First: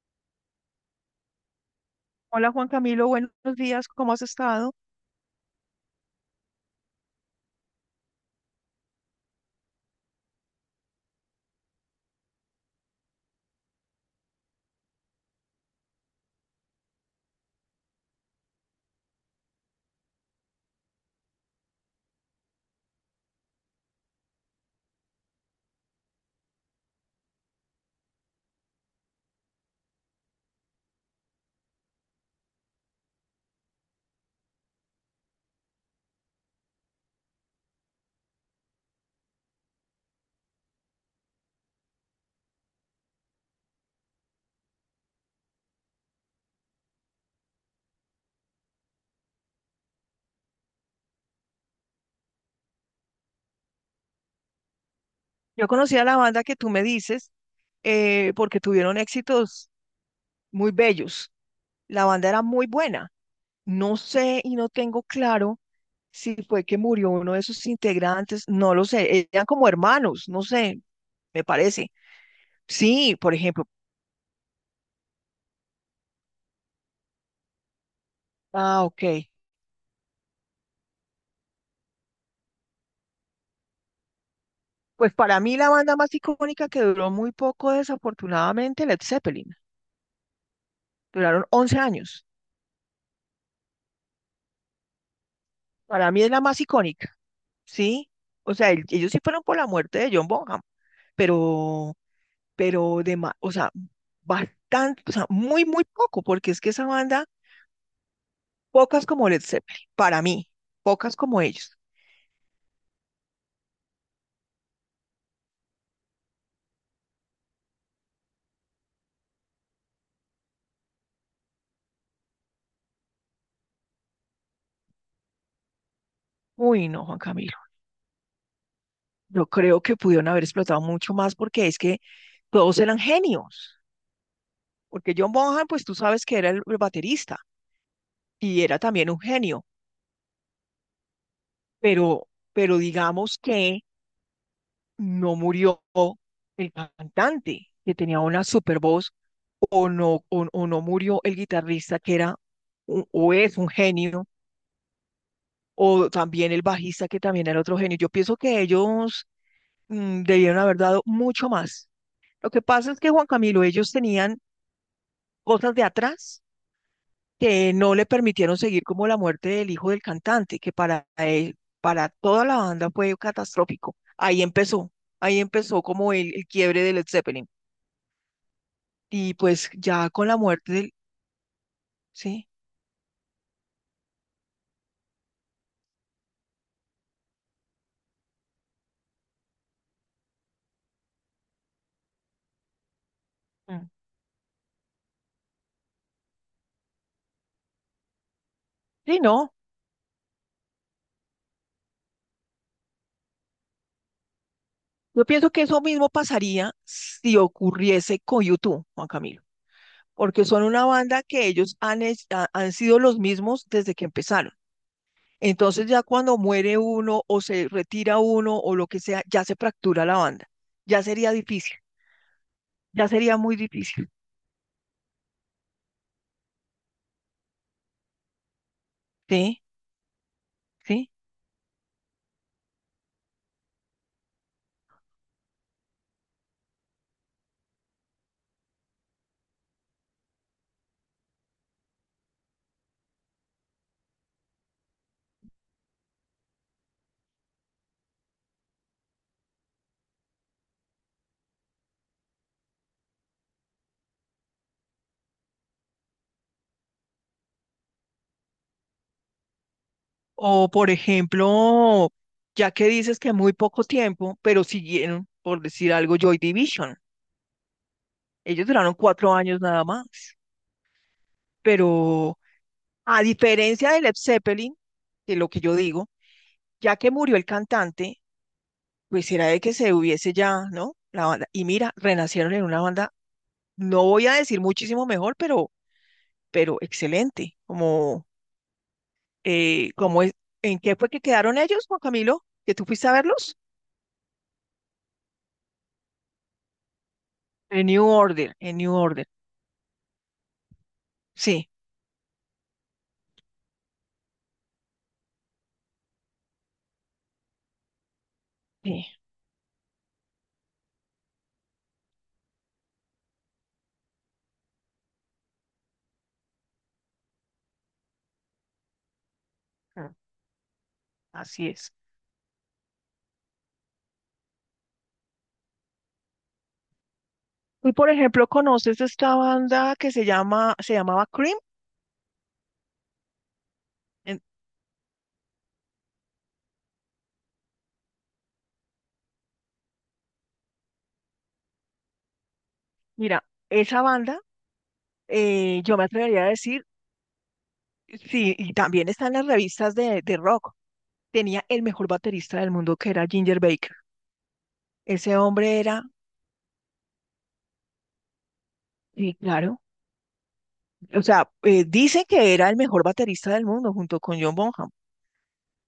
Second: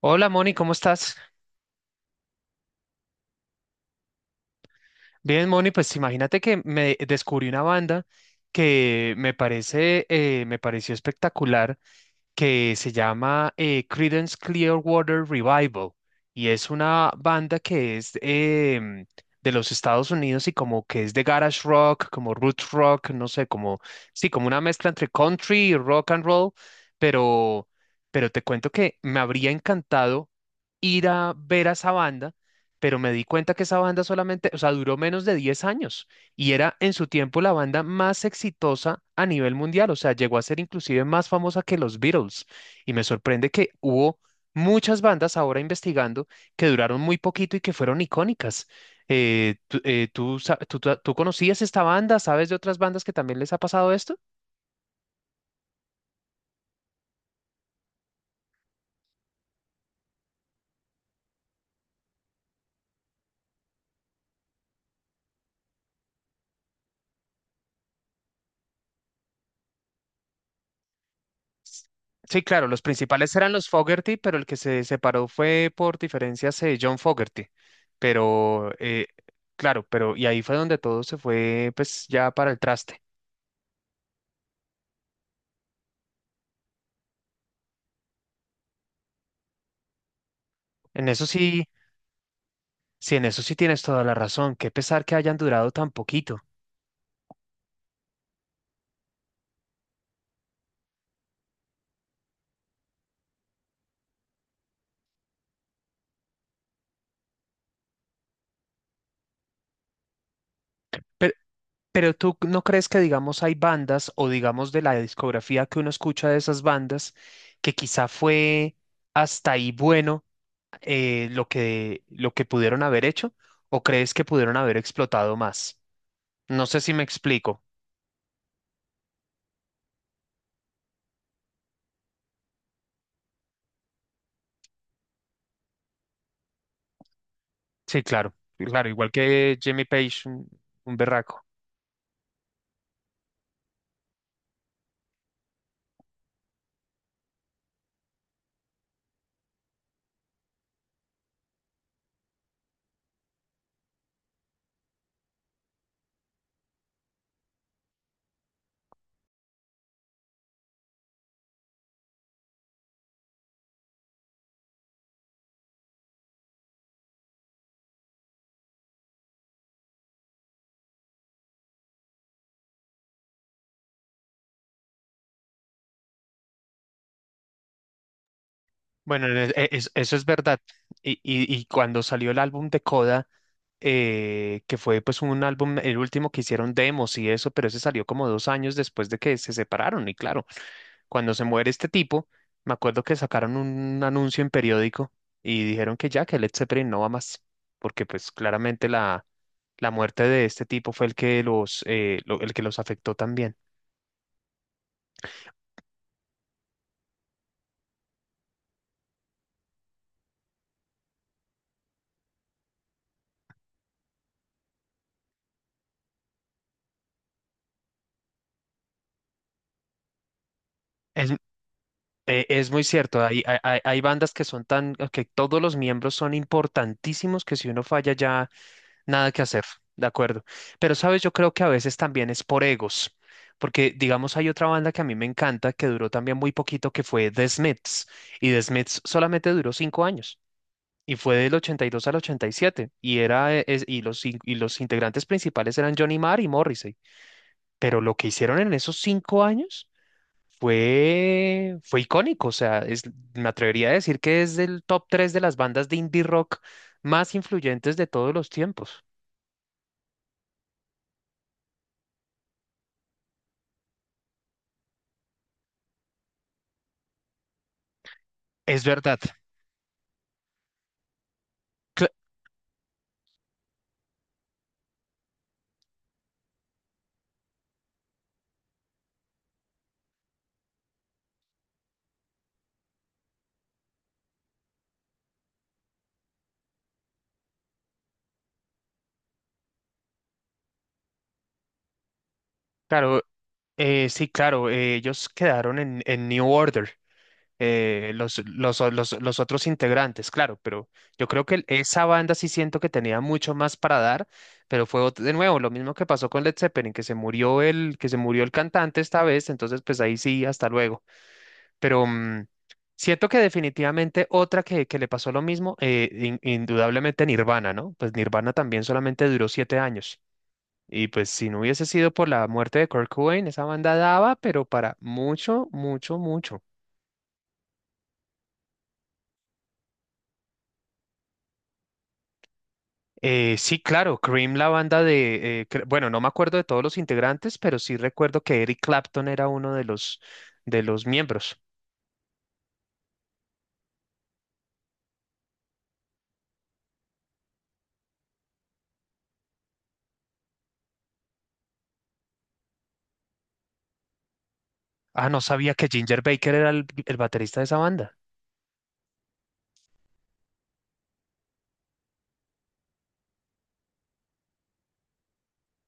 Hola Moni, ¿cómo estás? Hola Juan Camilo, buenos días, ¿cómo has estado? Bien, Moni, pues imagínate que me descubrí una banda que me parece, me pareció espectacular que se llama Creedence Clearwater Revival y es una banda que es em, de los Estados Unidos y como que es de garage rock, como roots rock, no sé, como sí, como una mezcla entre country y rock and roll, pero pero te cuento que me habría encantado ir a ver a esa banda, pero me di cuenta que esa banda solamente, o sea, duró menos de 10 años. Y era en su tiempo la banda más exitosa a nivel mundial, o sea, llegó a ser inclusive más famosa que los Beatles. Y me sorprende que hubo muchas bandas ahora investigando que duraron muy poquito y que fueron icónicas. Tú, tú conocías esta banda? ¿Sabes de otras bandas que también les ha pasado esto? Yo conocí a la banda que tú me dices porque tuvieron éxitos muy bellos. La banda era muy buena. No sé y no tengo claro si fue que murió uno de sus integrantes, no lo sé. Eran como hermanos, no sé, me parece. Sí, claro, los Sí, por principales eran ejemplo. los Fogerty, pero el que se separó fue por diferencias John Fogerty. Pero, Ah, ok. eh, claro, pero y ahí fue donde todo se fue, pues ya para el traste. Pues para mí la banda más icónica que duró muy poco, desafortunadamente, Led Zeppelin. En eso Duraron sí, 11 años. sí, en eso sí tienes toda la razón. Qué pesar que hayan durado tan Para mí es poquito. la más icónica. Sí, o sea, ellos sí fueron por la muerte de John Bonham, pero, pero o sea, bastante, o sea, muy, muy poco, porque es que esa banda, pocas como Led Zeppelin, para mí, pocas Pero, como ellos. pero tú no crees que, digamos, hay bandas o, digamos, de la discografía que uno escucha de esas bandas que quizá fue hasta ahí bueno lo que pudieron haber hecho o crees que pudieron haber explotado más. No sé Uy, si me no, Juan Camilo, explico. yo creo que pudieron haber explotado mucho más porque es que todos eran genios, porque John Bonham, pues tú sabes que era el baterista Sí, claro, y era claro, también igual un que genio, Jimmy Page, un berraco. pero, pero digamos que no murió el cantante que tenía una super voz o no, o no murió el guitarrista que era o es un genio o también el bajista que también era otro genio. Yo pienso que ellos debieron haber dado mucho más. Lo que pasa es que Juan Camilo, ellos tenían cosas de atrás que no le permitieron seguir como la muerte del hijo del cantante, que para él, para toda la banda fue catastrófico. Ahí empezó como el quiebre del Led Zeppelin. Bueno, Y pues ya eso es con la verdad. muerte del. Y cuando salió el Sí. álbum de Coda, que fue pues un álbum, el último que hicieron demos y eso, pero ese salió como dos años después de que se separaron. Y claro, cuando se muere este tipo, me acuerdo que sacaron Mm. un anuncio en periódico y dijeron que ya, que Led Zeppelin no va más, porque pues claramente Sí, no. la muerte de este tipo fue el que los, el que los afectó también. Yo pienso que eso mismo pasaría si ocurriese con YouTube, Juan Camilo, porque son una banda que ellos han sido los mismos desde que empezaron. Entonces ya cuando muere uno o se retira uno o lo que sea, ya se fractura la banda. Ya Es, sería difícil, es muy ya cierto, sería muy hay difícil. bandas que son tan, que todos los miembros son importantísimos que si uno falla ya nada que ¿Sí? hacer, de acuerdo. Pero, ¿Sí? sabes, yo creo que a veces también es por egos, porque digamos hay otra banda que a mí me encanta, que duró también muy poquito, que fue The Smiths, y The Smiths solamente duró cinco años, y fue del 82 al ochenta y, siete, y, y los integrantes principales eran Johnny Marr y Morrissey, pero lo que hicieron en esos cinco años fue icónico, o sea, es, me atrevería a decir que es del top 3 de las bandas de indie rock más influyentes de todos los tiempos. O por ejemplo, ya que dices que muy poco tiempo, pero siguieron, por decir algo, Joy Division. Ellos Es duraron verdad. 4 años nada más, pero a diferencia de Led Zeppelin, de lo que yo digo, ya que murió el cantante, pues era de que se hubiese ya, ¿no? La banda. Y mira, renacieron en una banda, no voy a decir muchísimo mejor, pero excelente. Como, como es, ¿en qué fue que quedaron ellos, Juan Camilo? ¿Que tú fuiste a Claro, verlos? Sí, claro, ellos quedaron en New Order, En New Order, en New Order. los otros integrantes, claro, pero yo creo que Sí, esa banda sí siento que tenía mucho más para dar, pero de nuevo lo mismo que pasó con Led Zeppelin, que se murió el cantante sí, esta vez, entonces pues ahí sí, hasta luego. Pero siento que definitivamente otra que le pasó lo mismo, indudablemente Nirvana, ¿no? Pues Nirvana también solamente duró siete ah, años. Y pues si no así hubiese es. sido por la muerte de Kurt Cobain, esa banda daba, pero para mucho, mucho, mucho. Tú, por ejemplo, conoces esta banda que se llama, se llamaba Cream. Sí, claro, En- Cream, la banda de, cre- bueno, no me acuerdo de todos los integrantes, pero sí recuerdo que Eric Clapton era uno de los miembros. Mira, esa banda, yo me atrevería a decir, sí, y también está en las revistas de rock. Tenía el mejor baterista del mundo, que era Ginger Baker. Ah, Ese no sabía hombre que era, Ginger Baker era el baterista de esa banda. sí, claro, o sea, dicen que era el mejor baterista del mundo junto con John Bonham,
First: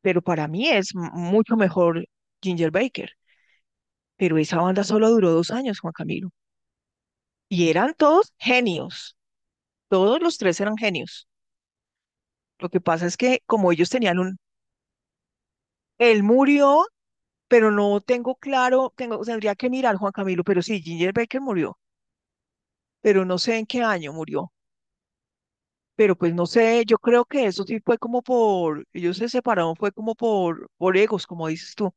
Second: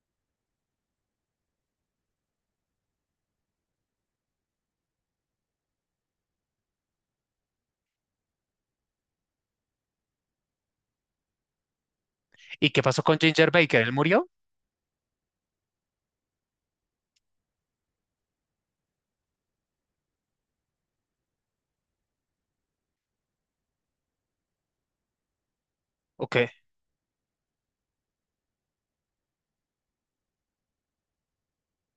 pero para mí es mucho mejor Ginger Baker. Pero esa banda solo duró 2 años, Juan Camilo, y eran todos genios, todos los tres eran genios. Lo ¿Y que qué pasó pasa es con que Ginger como Baker? ellos ¿Él tenían murió? un. Él murió pero no tengo claro, tendría que mirar Juan Camilo, pero sí, Ginger Baker murió, pero no sé en qué año murió. Pero ¿O pues no qué? sé, yo creo que eso sí fue como por, ellos se separaron, fue como por egos, como dices tú,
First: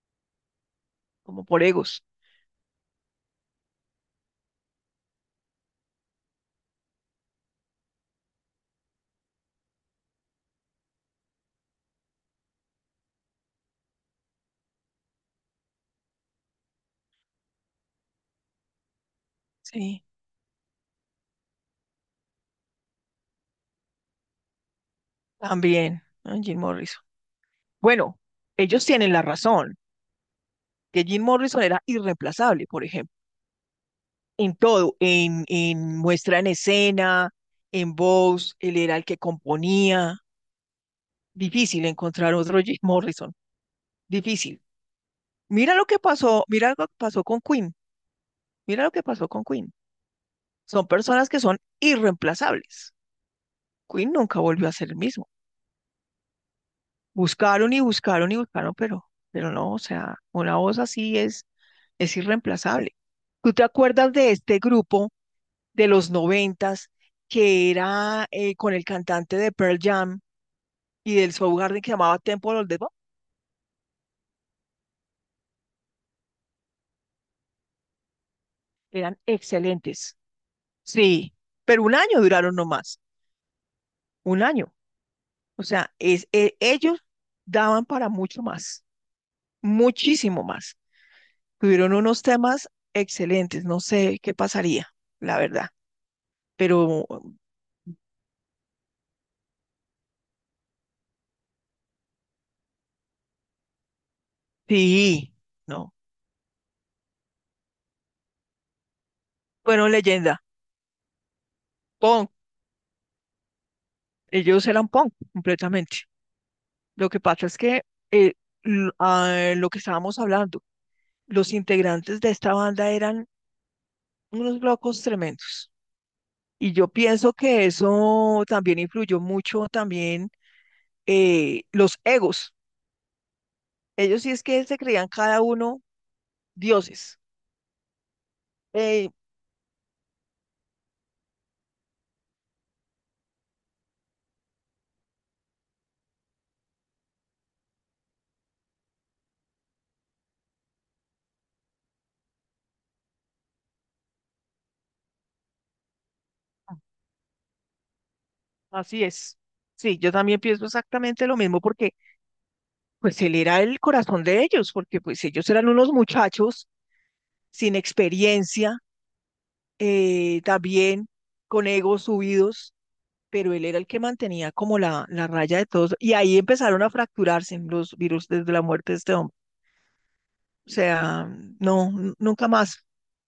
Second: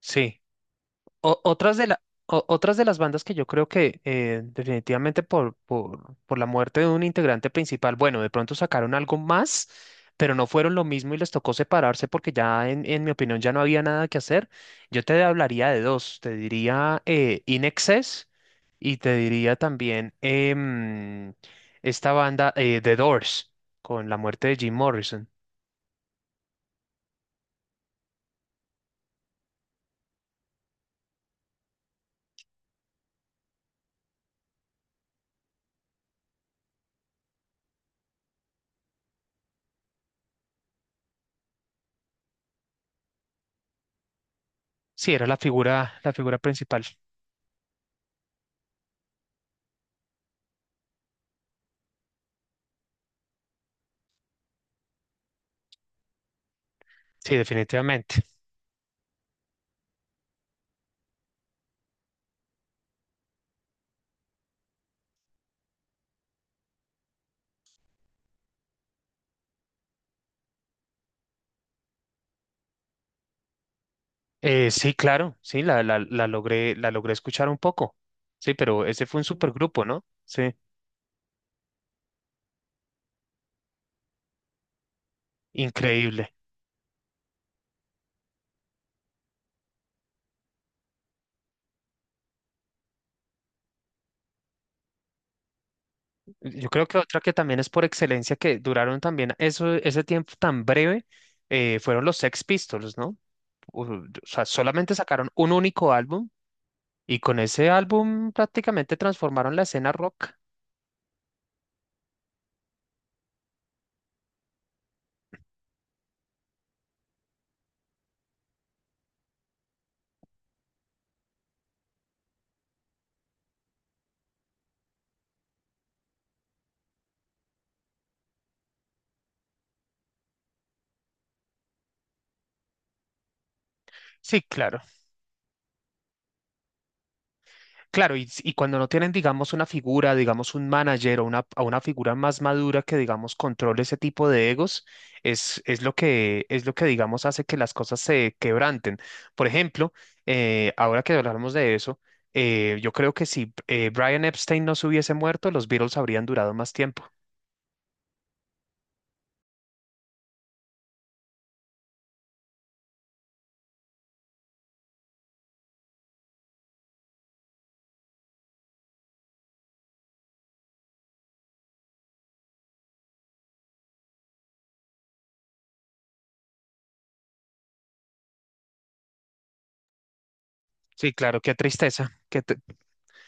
Sí. O- como por otras de la, egos. Otras de las bandas que yo creo que definitivamente por la muerte de un integrante principal, bueno, de pronto sacaron algo más, pero no fueron lo mismo y les tocó separarse porque ya, en mi opinión, ya no había nada que hacer. Yo te hablaría de dos, te diría In Excess y te diría Sí, también esta banda The Doors, con la muerte de Jim Morrison. también, ah, Jim Morrison. Bueno, ellos tienen la razón, que Jim Morrison era irreemplazable, por ejemplo, en todo, en muestra en escena, en voz, él era el que componía. Difícil encontrar otro Jim Morrison, difícil. Sí, era Mira lo que la figura pasó, mira lo principal. que pasó con Queen, mira lo que pasó con Queen. Son personas que son irreemplazables. Queen nunca volvió a ser el mismo. Sí, Buscaron y definitivamente. buscaron y buscaron, pero no, o sea, una voz así es irreemplazable. ¿Tú te acuerdas de este grupo de los noventas que era con el cantante de Pearl Jam y del Soundgarden que llamaba Temple of the Dog? Sí, claro, sí, la logré escuchar un poco. Sí, pero ese Eran fue un supergrupo, ¿no? excelentes. Sí, Sí, pero un año duraron nomás, un año. O sea, increíble. Ellos daban para mucho más, muchísimo más. Tuvieron unos temas excelentes, no sé qué pasaría, la verdad. Yo creo que Pero otra que también es por excelencia que duraron también eso, ese tiempo tan breve, fueron los Sex Pistols, ¿no? O sea, solamente sacaron sí, un único no. álbum y con ese álbum prácticamente transformaron la escena Fueron rock. leyenda, punk. Ellos eran punk completamente. Lo que pasa es que eh, lo que estábamos hablando, los integrantes de esta banda eran unos locos tremendos. Y yo pienso que eso también influyó mucho también los egos. Ellos sí Sí, es que se claro. creían cada uno dioses. Claro, y cuando no Eh, tienen, digamos, una figura, digamos, un manager o una figura más madura que, digamos, controle ese tipo de egos, es lo que, digamos, hace que las cosas se quebranten. Por ejemplo, ahora que hablamos de eso, yo creo que si Brian Epstein no se hubiese muerto, los Beatles habrían durado más tiempo. Así es. Sí, yo también pienso exactamente lo mismo porque pues él era el corazón de ellos, porque pues ellos eran unos muchachos sin experiencia, también con egos subidos, pero él era el que mantenía como la raya de todos. Y ahí empezaron a fracturarse los virus desde la muerte de este hombre. O Sí, sea, claro, qué no, tristeza, qué, nunca más,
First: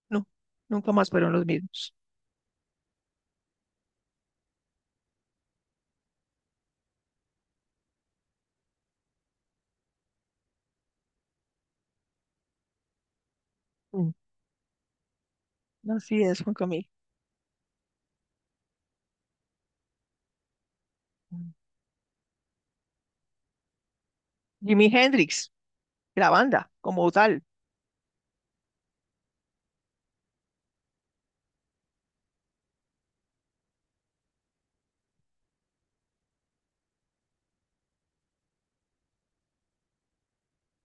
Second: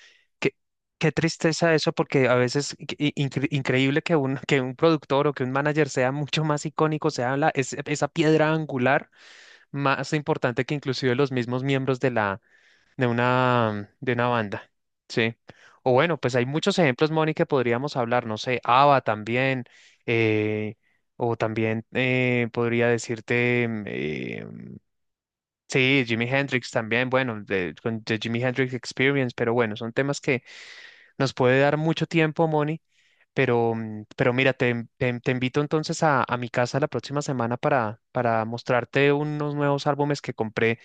no, qué, nunca más qué fueron los tristeza eso, mismos. porque a veces increíble que un, que un productor o que un manager sea mucho más icónico, sea esa piedra angular más importante que inclusive los mismos miembros de la, Mm, de una banda. Sí. O bueno, así pues es, hay Juan muchos Camilo. ejemplos, Moni, que podríamos hablar, no sé, ABBA también, eh, o Mm. también podría decirte, Jimi Hendrix. sí, Jimi La Hendrix banda también, como bueno, tal. de, con The Jimi Hendrix Experience, pero bueno, son temas que nos puede dar mucho tiempo, Moni, pero, pero mira, te invito entonces a mi casa la próxima semana para mostrarte unos nuevos álbumes que compré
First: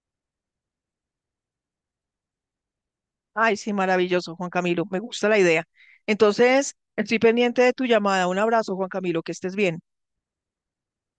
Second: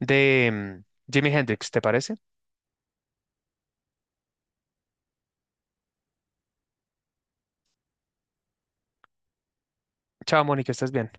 de Jimi Hendrix, ¿te parece? Ay, sí, maravilloso, Juan Camilo, me gusta la idea. Entonces, estoy pendiente de tu llamada. Un abrazo, Juan Camilo, que estés bien. Chao, Moni, que estés bien.